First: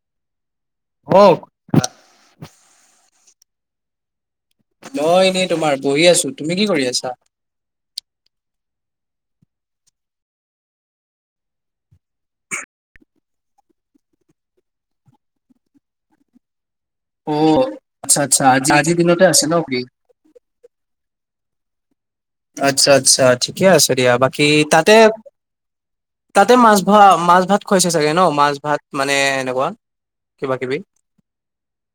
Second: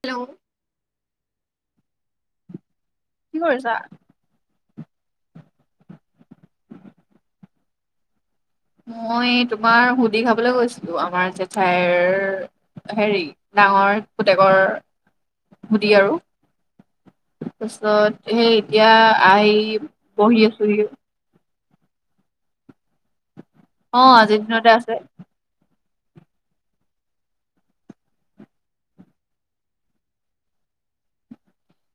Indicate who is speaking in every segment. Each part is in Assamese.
Speaker 1: হেল্ল'।
Speaker 2: অ'।
Speaker 1: কি কৰিছা?
Speaker 2: মই এনেই তোমাৰ বহি আছো, তুমি কি কৰি আছা?
Speaker 1: মই তোমাৰ হুদি খাবলৈ গৈছিলো। আমাৰ জেঠাইৰ হেৰি ডাঙৰ পুতেকৰ হুদি আৰু। তাৰ
Speaker 2: অ' আচ্ছা
Speaker 1: পিছত
Speaker 2: আচ্ছা
Speaker 1: সেই
Speaker 2: আজি
Speaker 1: এতিয়া
Speaker 2: আজিৰ দিনতে আছে ন
Speaker 1: আহি
Speaker 2: ফ্ৰী?
Speaker 1: বহি আছোহি।
Speaker 2: আচ্ছা আচ্ছা ঠিকে আছে
Speaker 1: অ
Speaker 2: দিয়া।
Speaker 1: আজিৰ
Speaker 2: বাকী
Speaker 1: দিনতে আছে
Speaker 2: তাতে তাতে মাছ ভা মাছ ভাত খুৱাইছে চাগে ন মাছ ভাত মানে এনেকুৱা। কিবা কিবি।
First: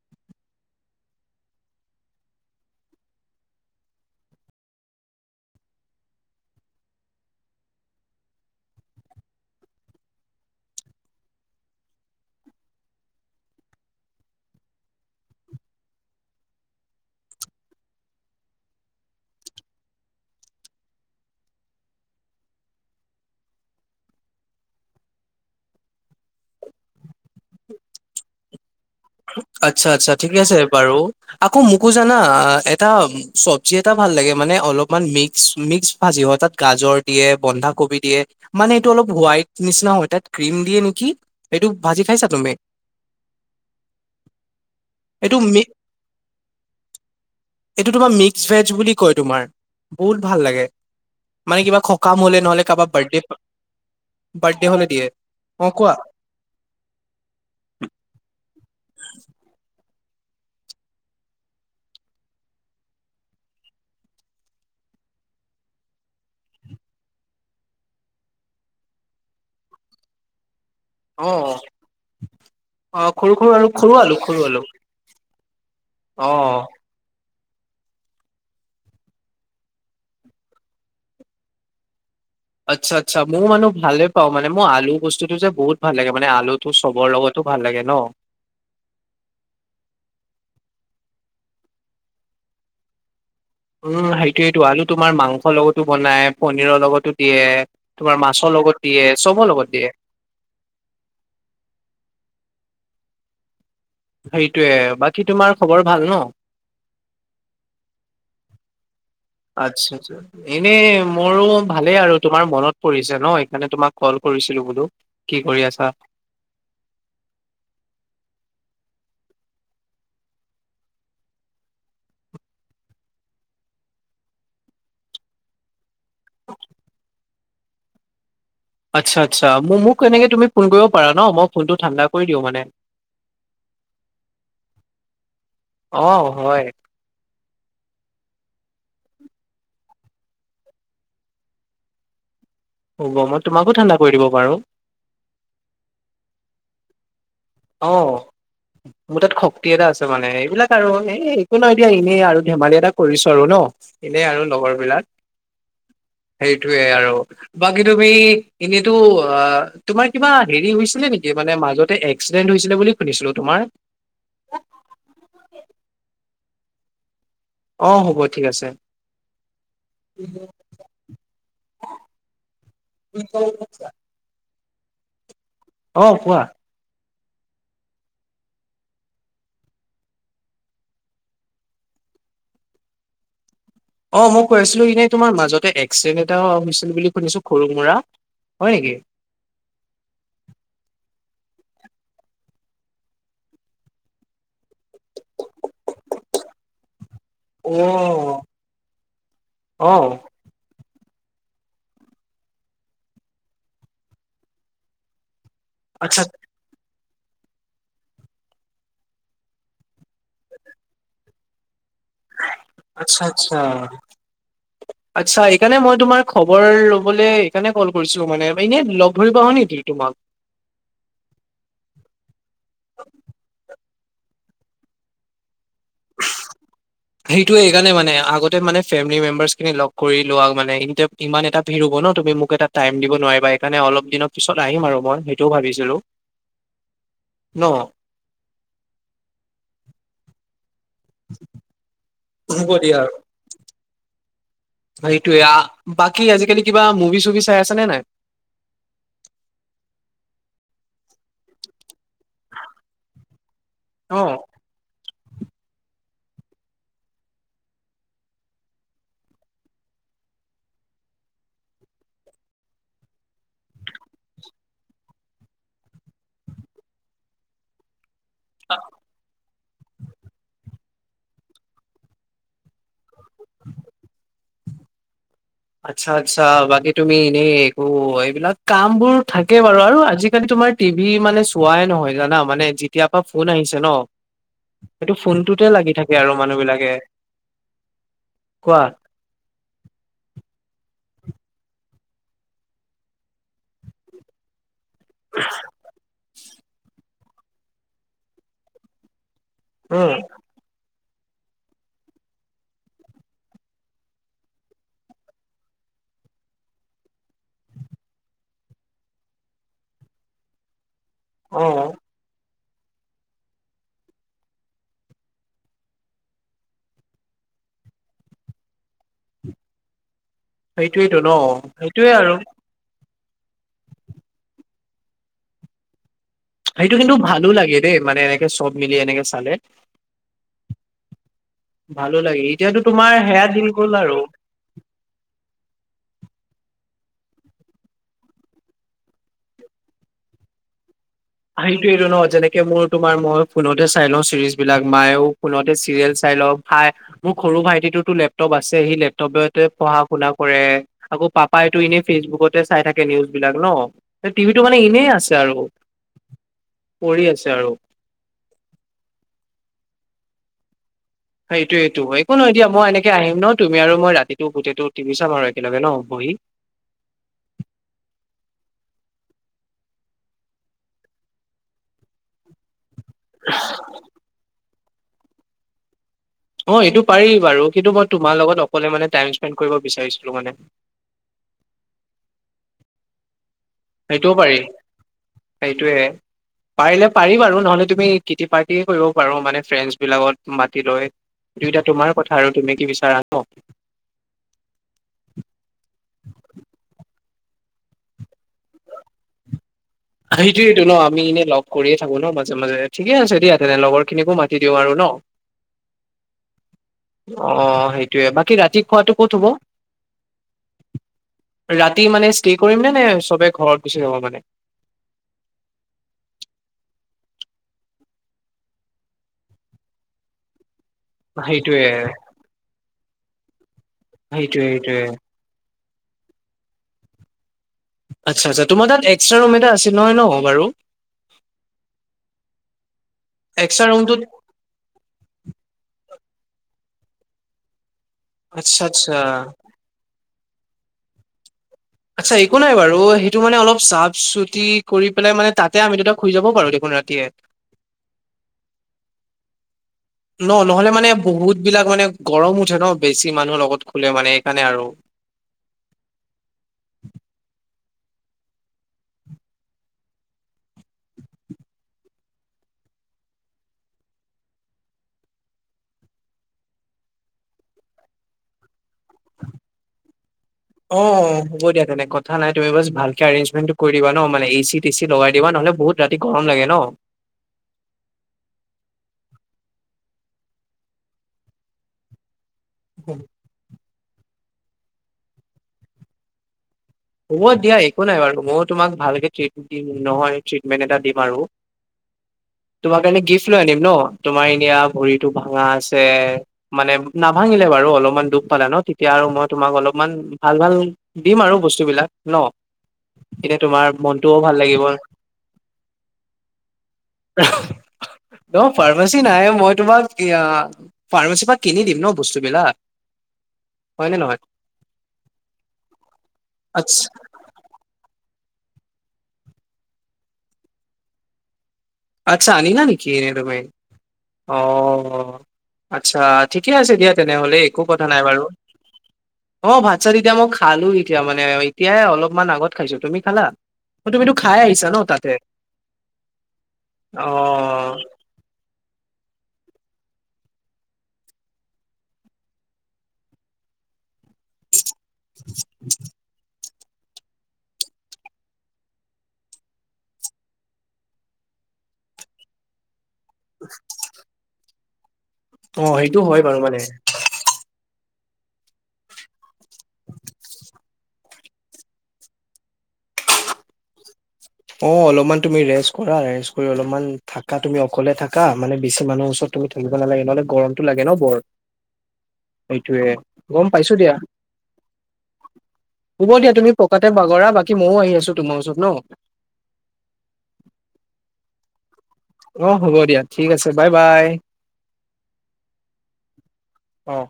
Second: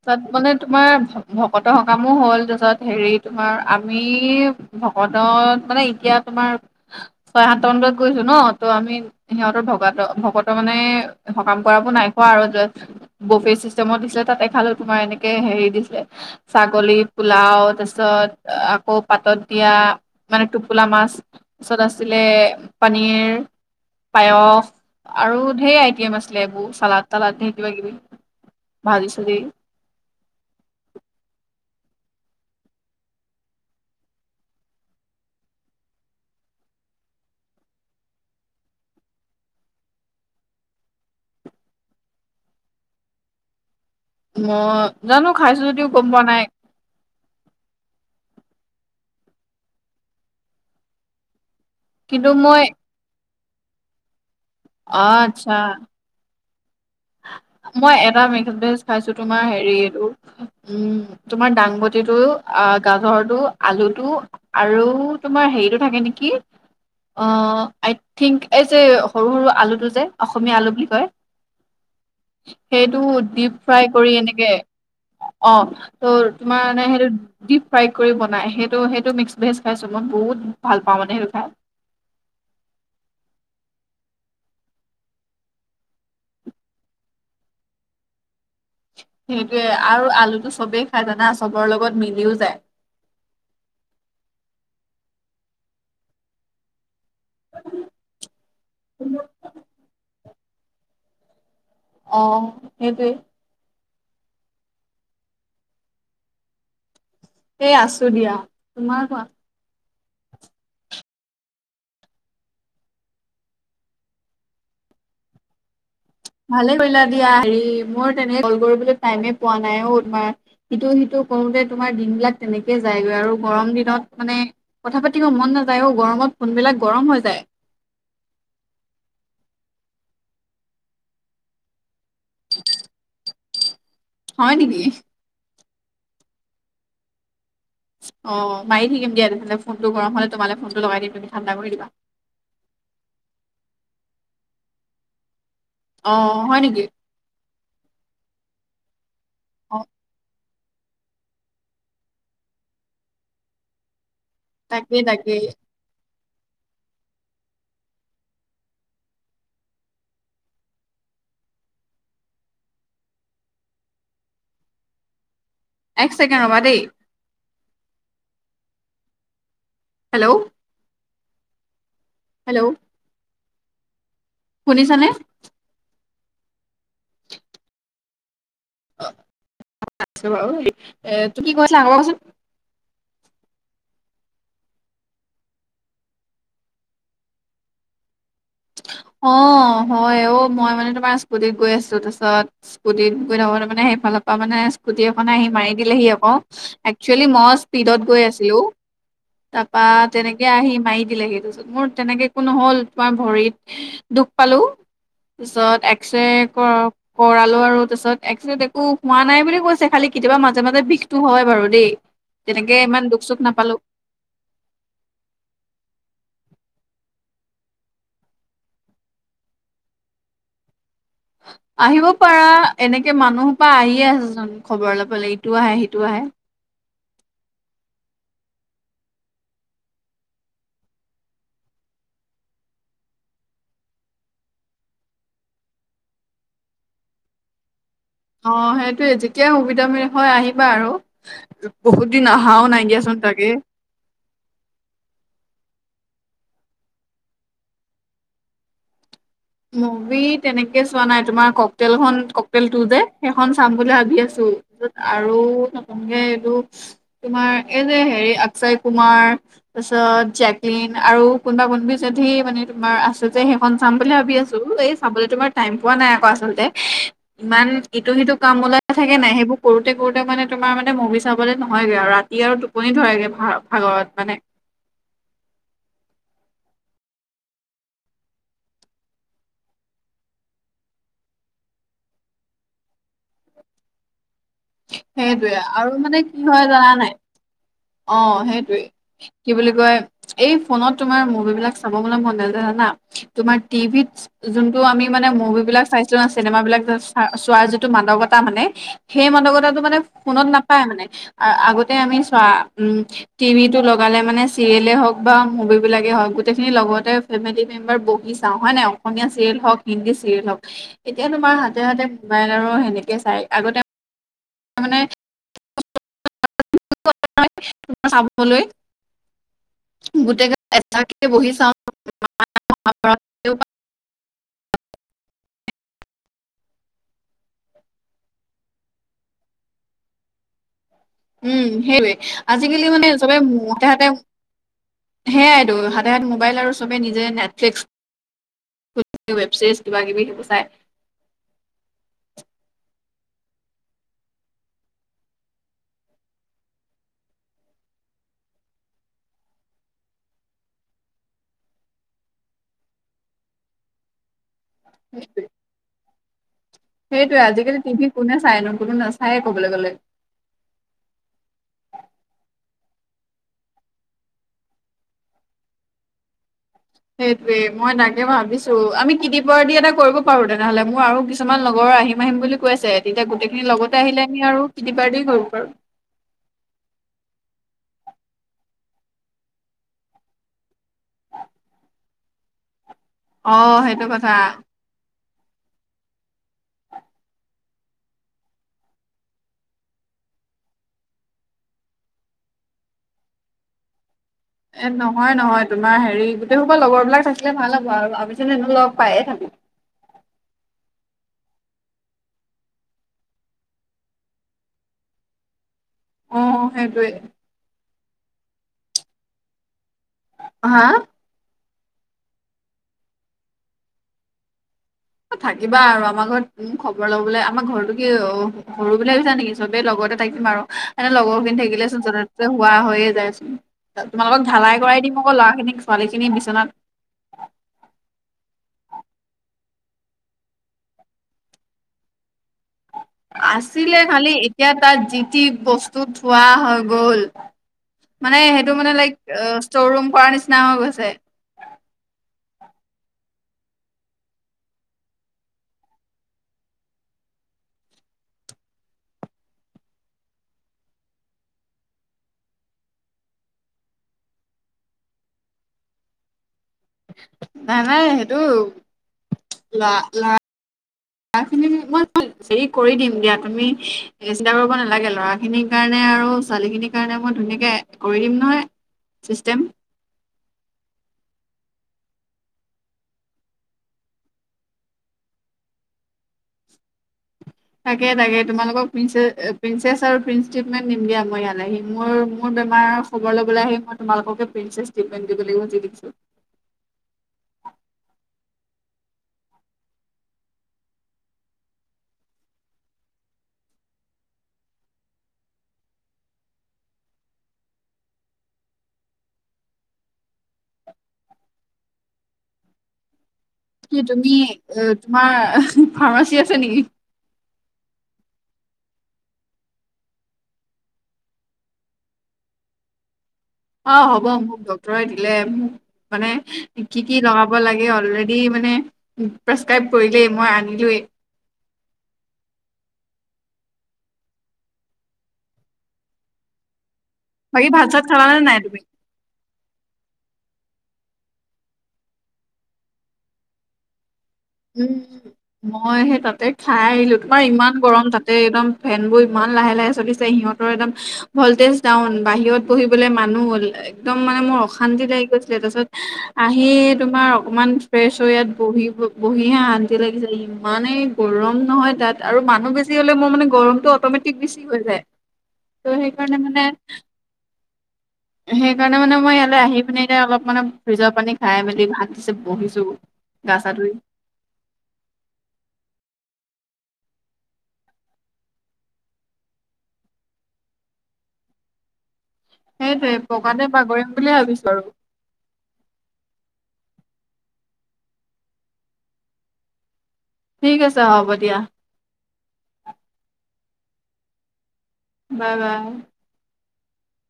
Speaker 1: তাত মানে তোমাৰ ভকত সকামো হ'ল। তাৰপিছত হেৰি তোমাৰ আমি ভকতক মানে এতিয়া তোমাৰ ছয় সাতটা মান বজাত গৈছোঁ ন। ত' আমি সিহঁতৰ ভকত ভকত মানে সকাম কৰাবোৰ নাই কোৱা আৰু বোফে চিষ্টেমত দিছিলে তাত ফালত তোমাৰ এনেকে হেৰি দিছিলে ছাগলী পোলাও তাৰপিছত আকৌ পাতত এতিয়া মানে টোপোলা মাছ তাৰ পিছত আছিলে পনীৰ। পায়স আৰু ধে আইটেম আছিলে এইবোৰ চালাদ তালাদ ধে কিবা কিবি। [inaudible]
Speaker 2: আচ্ছা আচ্ছা ঠিকে আছে বাৰু। আকৌ মোকো জানা এটা চব্জি এটা ভাল লাগে মানে অলপমান মিক্স মিক্স ভাজি হোৱা তাত গাজৰ দিয়ে বন্ধাকবি দিয়ে মানে এইটো অলপ হোৱাইট নিচিনা হয় তাত ক্ৰীম দিয়ে নেকি! এইটো ভাজি খাইছা তুমি?
Speaker 1: মই জানো
Speaker 2: এইটো
Speaker 1: খাইছো
Speaker 2: মি
Speaker 1: যদিও গ'ম পোৱা নাই।
Speaker 2: এইটো তোমাৰ মিক্সড ভেজ বুলি কয় তোমাৰ বহুত ভাল লাগে। মানে কিবা খকাম
Speaker 1: কিন্তু
Speaker 2: হ'লে
Speaker 1: মই
Speaker 2: নহ'লে কাবাৰ বাৰ্থডে বাৰ্থডে হ'লে
Speaker 1: অ
Speaker 2: দিয়ে,
Speaker 1: আচ্ছা
Speaker 2: অ' কোৱা
Speaker 1: [inaudible] মই এটা মিক্স ভেজ খাইছো তোমাৰ হেৰি এইটো উম তোমাৰ দাংবতিটো অ', গাজৰটো আলুটো আৰু তোমাৰ হেৰিটো থাকে নেকি? অ', আই থিংক এই যে সৰু সৰু আলুটো যে অসমীয়া আলু বুলি কয়।
Speaker 2: অ'। অ
Speaker 1: সেইটো
Speaker 2: সৰু সৰু
Speaker 1: ডিপ
Speaker 2: আলু
Speaker 1: ফ্ৰাই
Speaker 2: সৰু
Speaker 1: কৰি
Speaker 2: আলু সৰু
Speaker 1: এনেকে।
Speaker 2: আলু
Speaker 1: অ', ত'
Speaker 2: অ
Speaker 1: তোমাৰ মানে হেইটো ডিপ ফ্ৰাই কৰি বনাই। সেইটো সেইটো মিক্স ভেজ খাইছোঁ মই বহুত ভাল পাওঁ মানে সেইটো খাই
Speaker 2: আচ্ছা আচ্ছা মোৰ মানে ভালে পাওঁ মানে মোৰ আলু বস্তুতটো যে বহুত ভাল লাগে মানে আলুটো চবৰ লগত ভাল লাগে ন।
Speaker 1: সেইটোৱে আৰু আলুটো চবেই খাই জানা চবৰ লগত মিলিও যায়।
Speaker 2: উম, সেইটোয়েটো আলু তোমাৰ মাংসৰ লগতো বনাই পনিৰৰ লগতো দিয়ে তোমাৰ মাছৰ লগত দিয়ে চবৰ লগত দিয়ে।
Speaker 1: অহ সেইটোৱে।
Speaker 2: সেইটোৱে বাকী তোমাৰ খবৰ ভাল ন?
Speaker 1: এই আছো দিয়া, তোমাৰ কোৱা?
Speaker 2: আচ্ছা আচ্ছা এনেই মোৰো ভালে আৰু তোমাৰ মনত পৰিছে ন সেইকাৰণে তোমাক ক'ল কৰিছিলো। সুধো কি কৰি আছা।
Speaker 1: ভালে কৰিলা দিয়া। হেৰি মোৰ তেনেকে কল কৰিবলৈ টাইমে পোৱা নাই অ' তোমাৰ সিটো সিটো কৰোতে তোমাৰ দিনবিলাক তেনেকে যায়গৈ আৰু গৰম দিনত মানে কথা পাতিব মন নাযায় অ' গৰ ত ফোনবিলাক গৰম হৈ যায়।
Speaker 2: আচ্ছা আচ্ছা মোক মোক এনেকে তুমি ফোন কৰিব পাৰা ন মই ফোনটো ঠাণ্ডা কৰি দিওঁ মানে।
Speaker 1: হয় নেকি?
Speaker 2: আহ হয়।
Speaker 1: অ', মাৰি থাকিম দিয়া তেনেহ'লে ফোনটো গৰম হ'লে তোমালে ফোনটো লগাই দিম তুমি ঠাণ্ডা কৰি দিবা।
Speaker 2: হ'ব। মই তোমাকো ঠাণ্ডা কৰি দিব পাৰো।
Speaker 1: অ' হয় নেকি?
Speaker 2: অ' মোৰ তাত শক্তি
Speaker 1: অ
Speaker 2: এটা আছে, মানে এইবিলাক আৰু এ, একো নাই দিয়া, এনেই আৰু ধেমালি এটা কৰিছোঁ আৰু ন'। এনেই আৰু
Speaker 1: তাকেই
Speaker 2: লগৰবিলাক
Speaker 1: তাকেই
Speaker 2: সেইটোৱে আৰু, বাকী তুমি এনেটো অ' তোমাৰ কিবা হেৰি হৈছিলে নেকি? মানে মাজতে এক্সিডেন্ট হৈছিলে বুলি শুনিছিলোঁ তোমাৰ।
Speaker 1: এক চেকেণ্ড ৰবা দেই।
Speaker 2: অ' হ'ব ঠিক আছে।
Speaker 1: হেল্ল'। হেল্ল'।
Speaker 2: [unintelligible]
Speaker 1: শুনিছানে?
Speaker 2: অ' কোৱা?
Speaker 1: [unintelligible] এ, তুমি কোৱাচোন আকৌ কোৱাচোন?
Speaker 2: অ' মই কৈ আছিলোঁ এনেই তোমাৰ মাজতে এক্সিডেণ্ট এটা হৈছিল বুলি শুনিছোঁ সৰু মুৰা। হয় নেকি?
Speaker 1: অ' হয় অ' মই মানে তোমাৰ স্কুটিত গৈ আছোঁ তাৰপিত স্কুটিত গৈ থাকোতে মানে সেইফালৰপৰা মানে স্কুটি এখন আহি মাৰি দিলেহি আকৌ। ম, একচুৱেলি মই স্পীডত গই
Speaker 2: অ'।
Speaker 1: আছিলোঁ, টাপা
Speaker 2: অ',
Speaker 1: তেনেকে আহি মাৰি দিলেহি, তাৰপিছত মোৰ তেনেকে একো নহ'ল, তোমাৰ ভৰিত দুখ পালোঁ। পিছত
Speaker 2: আচ্ছা,
Speaker 1: এক্সৰে কৰক কৰালোঁ আৰু তাৰপাছত এক্সৰেত একো হোৱা নাই বুলি কৈছে, খালি কেতিয়াবা মাজে মাজে বিষটো হয় বাৰু দেই। তেনেকে ইমান দুখ
Speaker 2: আচ্ছা
Speaker 1: চুখ
Speaker 2: আচ্ছা।
Speaker 1: নাপালো
Speaker 2: আচ্ছা এইকাৰণে মই তোমাৰ খব খবৰ ল'বলৈ সেইকাৰণে কল কৰিছোঁ। মানে এনে লগ ধৰিবা হয় নে ত' তোমাক।
Speaker 1: আহিব পাৰা এনেকে মানুহৰপা আহি ঠিকে আছেচোন খবৰ লবলে, ইটো আহে সিটো আহে।
Speaker 2: সেইটোয়ে সেইকাৰণে মানে আগতে মানে ফেমিলি মেম্বাৰ্চখিনি লগ কৰি লোৱা মানে ইমান এটা ৰব ন' তুমি মোক এটা টাইম দিব নোৱাৰিবা হেইকাৰনে অলপ দিনৰ পিছত আহিম আৰু মই সেইটোও ভাবিছিলোঁ।
Speaker 1: [inaudible]
Speaker 2: ন'?
Speaker 1: অ' সেইটোৱেই, যেতিয়া সুবিধা মেলি হয় আহিবা আৰু। বহুত দিন
Speaker 2: হ'ব
Speaker 1: আহাও নাই
Speaker 2: দিয়া আৰু
Speaker 1: দিয়াচোন তাকে।
Speaker 2: সেইটোয়ে, আ, বাকী আজিকালি কিবা মুভি চুভি চাই আছ নে নাই?
Speaker 1: মুভি তেনেকে চোৱা নাই, তোমাৰ ককটলখন ককটেল টো যে সেইখন চাম বুলি ভাবি
Speaker 2: অ'।
Speaker 1: আছোঁ। আৰু নতুনকে এইটো তোমাৰ এই যে হেৰি অক্ষয় কুমাৰ, তাৰছত জেকলিন আৰু কোনোবা কোনবি যদি মানে তোমাৰ আছে যে সেইখন চাম বুলি ভাবি ভাবি আছোঁ, এই চাব তোমাৰ টাইম নাই আকৌ আচলতে, ইমান ইটো সিটো কাম ওলাই থাকে নাই, সেইবোৰ কৰোঁতে কৰোঁতে মানে তোমাৰ মানে মানে মভি চাবলে নহয়গে আৰু ৰাতি আৰু টোপনি ধৰেগে ভা-ভাগৰত মানে।
Speaker 2: আচ্ছা আচ্ছা, বাকী তুমি এনে একো এইবিলাক কামবোৰ থাকে বাৰু আৰু আজিকালি তোমাৰ টিভি মানে চোৱাই নহয় জানা, মানে যেতিয়াৰ পৰা ফোন আহিছে ন'। সেইটো
Speaker 1: সেইটোৱে
Speaker 2: ফোনটোতে লাগি
Speaker 1: আৰু
Speaker 2: থাকে
Speaker 1: মানে কি
Speaker 2: মানুহ
Speaker 1: হয়
Speaker 2: বিলাকে
Speaker 1: জাননা নাই? অ' সেইটোৱে
Speaker 2: কোৱা
Speaker 1: কি বুলি কয় এই কি ফোনত তোমাৰ মুভিবিলাক চাব গলে মন নাযায় জানা? তোমাৰ টিভিত জোনটো আমি মানে মভি গৈ পেলাই চাইছোঁ না চিনেমাবিলাক যে চোৱা যিটো মানবতা মানে সেই মান টো মানে
Speaker 2: উম
Speaker 1: ফোনত নাপায় মানে, আগতে আমি চোৱা উ, টিভিটো লগালে মানে চিৰিয়ালে হওক বা মুভিবিলাকে হওক গোটেইখিনি লগতে ফেমি বাৰ বহি চাও হয় নাই, অসমীয়া চিৰিয়েল হওঁক, হিন্দী চিৰিয়েল হওঁক এতিয়া তোমাৰ
Speaker 2: অ
Speaker 1: হাতে হাতে মোবাইল আৰু সেনেকে চাই আগতে তাৰমানে [unintelligible] [unintelligible] চাবলৈ। গোটেই
Speaker 2: সেইটোয়েইটো ন
Speaker 1: এচাকে বহি
Speaker 2: সেইটোয়ে আৰু
Speaker 1: চাওঁ [unintelligible] [unintelligible]
Speaker 2: সেইটো কিন্তু ভালো লাগে দেই মানে এনেকে চব মিলি এনেকে চালে।
Speaker 1: উম সেইটোয়ে
Speaker 2: ভালো লাগে এতিয়াতো
Speaker 1: আজিকালি মানে
Speaker 2: তোমাৰ
Speaker 1: চবে
Speaker 2: সেয়া দিন গ'ল
Speaker 1: তহাতে
Speaker 2: আৰু
Speaker 1: সেয়াই হাতে হাতে মোবাইল আৰু চবে নিজে নেটফ্লিক্স ৱেব ছিৰিজ কিবা কিবি সব চাই।
Speaker 2: সেইটোয়েইটো ন যেনেকে মোৰ তোমাৰ মই ফোনতে চাই ল চিৰিজ বিলাক মায়েও ফোনতে চিৰিয়েল চাই। ভাই মোৰ সৰু ভাইটিটোতো লেপটপ আছে সি লেপটপতে পঢ়া শুনা কৰে আকৌ পাপাইতো এনেই ফেচবুকতে চাই থাকে নিউজ বিলাক ন টিভি টো মানে এনেই আছে আৰু। পৰি
Speaker 1: সেইটোয়ে
Speaker 2: আছে আৰু
Speaker 1: আজিকালি টিভি কোনে চাই নো কোনো নাচায়ে ক'বলৈ গ'লে
Speaker 2: সেইটোয়েটো একো নহয় দিয়া মই এনেকে আহিম ন তুমি আৰু মই ৰাতিতো গোটেইটো টিভি চাম আৰু একেলগে ন। [unintelligible]
Speaker 1: সেইটোয়ে মই তাকে ভাবিছো আমি কিতিপাৰ্টি এটা কৰিব পাৰো তেনেহ'লে মোৰ আৰু কিছুমান লগৰ আহিম আহিম বুলি কৈছে তেতিয়া গোটেইখিনি লগতে আহিলে আমি আৰু কিতিপাৰ্টি কৰিব পাৰো।
Speaker 2: অ' এইটো পাৰি বাৰু কিন্তু মই তোমাৰ লগত অকলে মানে টাইম স্পেণ্ড কৰিব বিচাৰিছিলোঁ মানে।
Speaker 1: অ', সেইটো কথা।
Speaker 2: সেইটোও পাৰি সেইটোয়ে। পাৰিলে পাৰি বাৰু নহলে তুমি কিটি পাৰ্টি কৰিব পাৰো মানে ফ্ৰেণ্ডছ বিলাকত মাতি লৈ। দুইটা তোমাৰ কথা আৰু তুমি কি বিচাৰা ন।
Speaker 1: এ নহয় নহয় তোমাৰ হেৰি গোটেই সোব লগৰবিলাক থাকিলে ভাল হ'ব আৰু আমি চোন এনো লগ পায়ে থাকো। [inaudible]
Speaker 2: সেইটোয়েইটো ন আমি এনেই লগ কৰিয়ে থাকো ন মাজে মাজে ঠিকে আছে দিয়া তেনে লগৰ খিনিকো মাতি দিওঁ আৰু ন।
Speaker 1: অ' সেইটোৱে।
Speaker 2: সেইয়ে বাকী ৰাতি খোৱাটো ক'ত হ'ব?
Speaker 1: হা
Speaker 2: ৰাতি মানে ষ্টে কৰিম নে নে চবে ঘৰত গুচি যাব মানে।
Speaker 1: থাকিবা আৰু আমাৰ ঘৰত উ খবৰ লবলে আমাৰ ঘৰতটো‌ কি অ' সৰু বুলি ভাবিছা নেকি চবে লগৰ লগতে থাকিম আৰু। এনে লগৰ খিনি
Speaker 2: সেইটোয়ে।
Speaker 1: থাকিলেচোন ত'তে ততে হোৱা হৈয়ে যায়চোন তোমালোকক
Speaker 2: সেইটোয়ে
Speaker 1: ঢালাই
Speaker 2: সেইটোয়ে
Speaker 1: কৰাই দিম আকৌ ল'ৰা খিনিক ছোৱালীখিনি বিচনাত
Speaker 2: আচ্ছা আচ্ছা তোমাৰ তাত এক্সট্ৰা ৰুম এটা আছিল নহয় ন বাৰু
Speaker 1: [inaudible]
Speaker 2: এক্সট্ৰা
Speaker 1: আছিলে
Speaker 2: ৰুমটোত
Speaker 1: খালি এতিয়া তাত যি টি বস্তু থোৱা হৈ গ'ল। মানে সেইটো
Speaker 2: আচ্ছা
Speaker 1: মানে লাইক
Speaker 2: আচ্ছা
Speaker 1: অ' ষ্টৰ ৰুম কৰ নিচিনা হৈ গৈছে।
Speaker 2: আচ্ছা একো নাই বাৰু সেইটো মানে অলপ চাফ চুতি কৰি পেল মানে তাতে আমি দুটা খুই যাব পাৰো দেখোন ৰাতিয়ে [unintelligible]
Speaker 1: [inaudible]
Speaker 2: ন নহলে মানে বহুত বিলাক মানে গৰম উঠে ন বেছি মানুহৰ লগত শুলে মানে সেইকাৰণে আৰু
Speaker 1: [inaudible] নাই নাই সেইটো লা লা মই হেৰি কৰি দিম দিয়া তুমি চিন্তা কৰিব নালাগে ল'ৰা খিনিৰ কাৰণে আৰু ছোৱালী খিনিৰ কাৰণে মই ধুনীয়াকৈ কৰি দিন নহয় চিষ্টেম।
Speaker 2: অ' হ'ব দিয়া তেনে কথা নাই তুমি বছ ভালকে এৰেজমেন্টটো কৰি দিবা ন মানে এ চি টে চি লগাই দিবা ন। বহুত ৰাতি গৰম লাগে ন।
Speaker 1: তাকে তাকে তোমালোকক প্ৰিনচেছ প্ৰিনচেছ আৰু প্ৰিন্স‌ ট্ৰিটমেণ্ট দিম দিয়া মই ইয়ালে আহি মোৰ মোৰ বেমাৰৰ খবৰ ল'বলৈ আহি মই তোমালোককে প্ৰিন্চেছ ট্ৰিটমেণ্ট দিব লাগিব যি দেখিছো।
Speaker 2: হ'ব দিয়া একো নাই বাৰু মইয়ো তোমাক ভালকে দিম নহয় ট্ৰিটমেণ্ট এটা দিম আৰু।
Speaker 1: [inaudible]
Speaker 2: তোমাৰ কাৰণে গিফ্ট লৈ আনিম ন তোমাৰ এনেয়া ভৰিতটো ভাঙা আছে মানে নাভাঙিলে বাৰু। [unintelligible] বস্তু বিলাক ন এতিয়া তোমাৰ
Speaker 1: এ তুমি
Speaker 2: মনটোও ভাল লাগিব
Speaker 1: তোমাৰ ফাৰ্মাচী আছে নেকি
Speaker 2: ন পাৰ্মাচি নাই মই তোমাক ফাৰ্মাচীৰ পৰা কিনি দিম ন বস্তুবলাক
Speaker 1: অ হ'ব মোক ডক্তৰে দিলেোক মানে কি
Speaker 2: আচ্ছা
Speaker 1: কি লগাব লাগে অল য মান প্ৰাচকাইব কৰিলে মই আনিলো
Speaker 2: আচ্ছা অনিলা নেকি তুমি অ আচ্ছা ঠিকে আছে দিয়া তেনেহলে
Speaker 1: বাকী
Speaker 2: একো
Speaker 1: ভাত
Speaker 2: কথা
Speaker 1: চাত
Speaker 2: নাই
Speaker 1: খালানে
Speaker 2: বাৰু
Speaker 1: তুমি
Speaker 2: অ ভাত চাত তেতিয়া মই খালো এতিয়া মানে এতিয়াই অলপমান আগত খাইছো তুমি খালা অ তুমিতো খাই আহিছা
Speaker 1: উম
Speaker 2: ন তাতে
Speaker 1: মই সেই তাতে খাই আহিলো
Speaker 2: অ
Speaker 1: তোমাৰ ইমান গৰম তাতে একদম ফেন বোৰ ইমান লাহে লাহে চলিছে সিহঁতৰ একদম ভল্টেজ ডাউন বাহিৰত বহিবলে মানু হ'ল এক্দম মানে মোৰ অশান্তি লাগি গৈছিলে তাৰপিছত আহি তোমাৰ অকমান ফ্ৰেছৰ ইয়াত বহিব বঢ়িহা শান্তি লাগিছে ইমানেই গৰম নহয় তাত আৰু মানুহ বেছি মানে গৰমটো অ'মেটিক বেছি হৈ যায়
Speaker 2: অ সেইটো
Speaker 1: সেইকাৰণে
Speaker 2: হয় বাৰু
Speaker 1: মানে সেইকাৰণে মানে মই ইয়ালৈ আহি পিনে এতিয়া অলপ মানে ফ্ৰিজৰ পানী খাই মেলি ভাত দিছে বহিছো গাছা ছা ধুই
Speaker 2: অ অলপমান তুমি ৰেষ্ট কৰা ৰেষ্ট কৰি অলপমান থাকা তুমি অকলে থাকা মানে বেছি মানুহৰ ওচৰত তুমি থাকিব নালাগে নহলে গৰমটো লাগে ন বৰ
Speaker 1: [inaudible]
Speaker 2: সেইটোয়ে
Speaker 1: সেইটোৱে পকাতে
Speaker 2: গম পাইছো
Speaker 1: বাগৰিম
Speaker 2: দিয়া
Speaker 1: বুলি ভাবিছো আৰু
Speaker 2: হব দিয়া তুমি তাতে বাগৰা বাকী ময়ো আহি আছো তোমাৰ ওচৰত ন
Speaker 1: ঠিক আছে হ'ব দিয়া
Speaker 2: অ হ'ব দিয়া ঠিক আছে বাই বাই
Speaker 1: বাই বাই
Speaker 2: অহ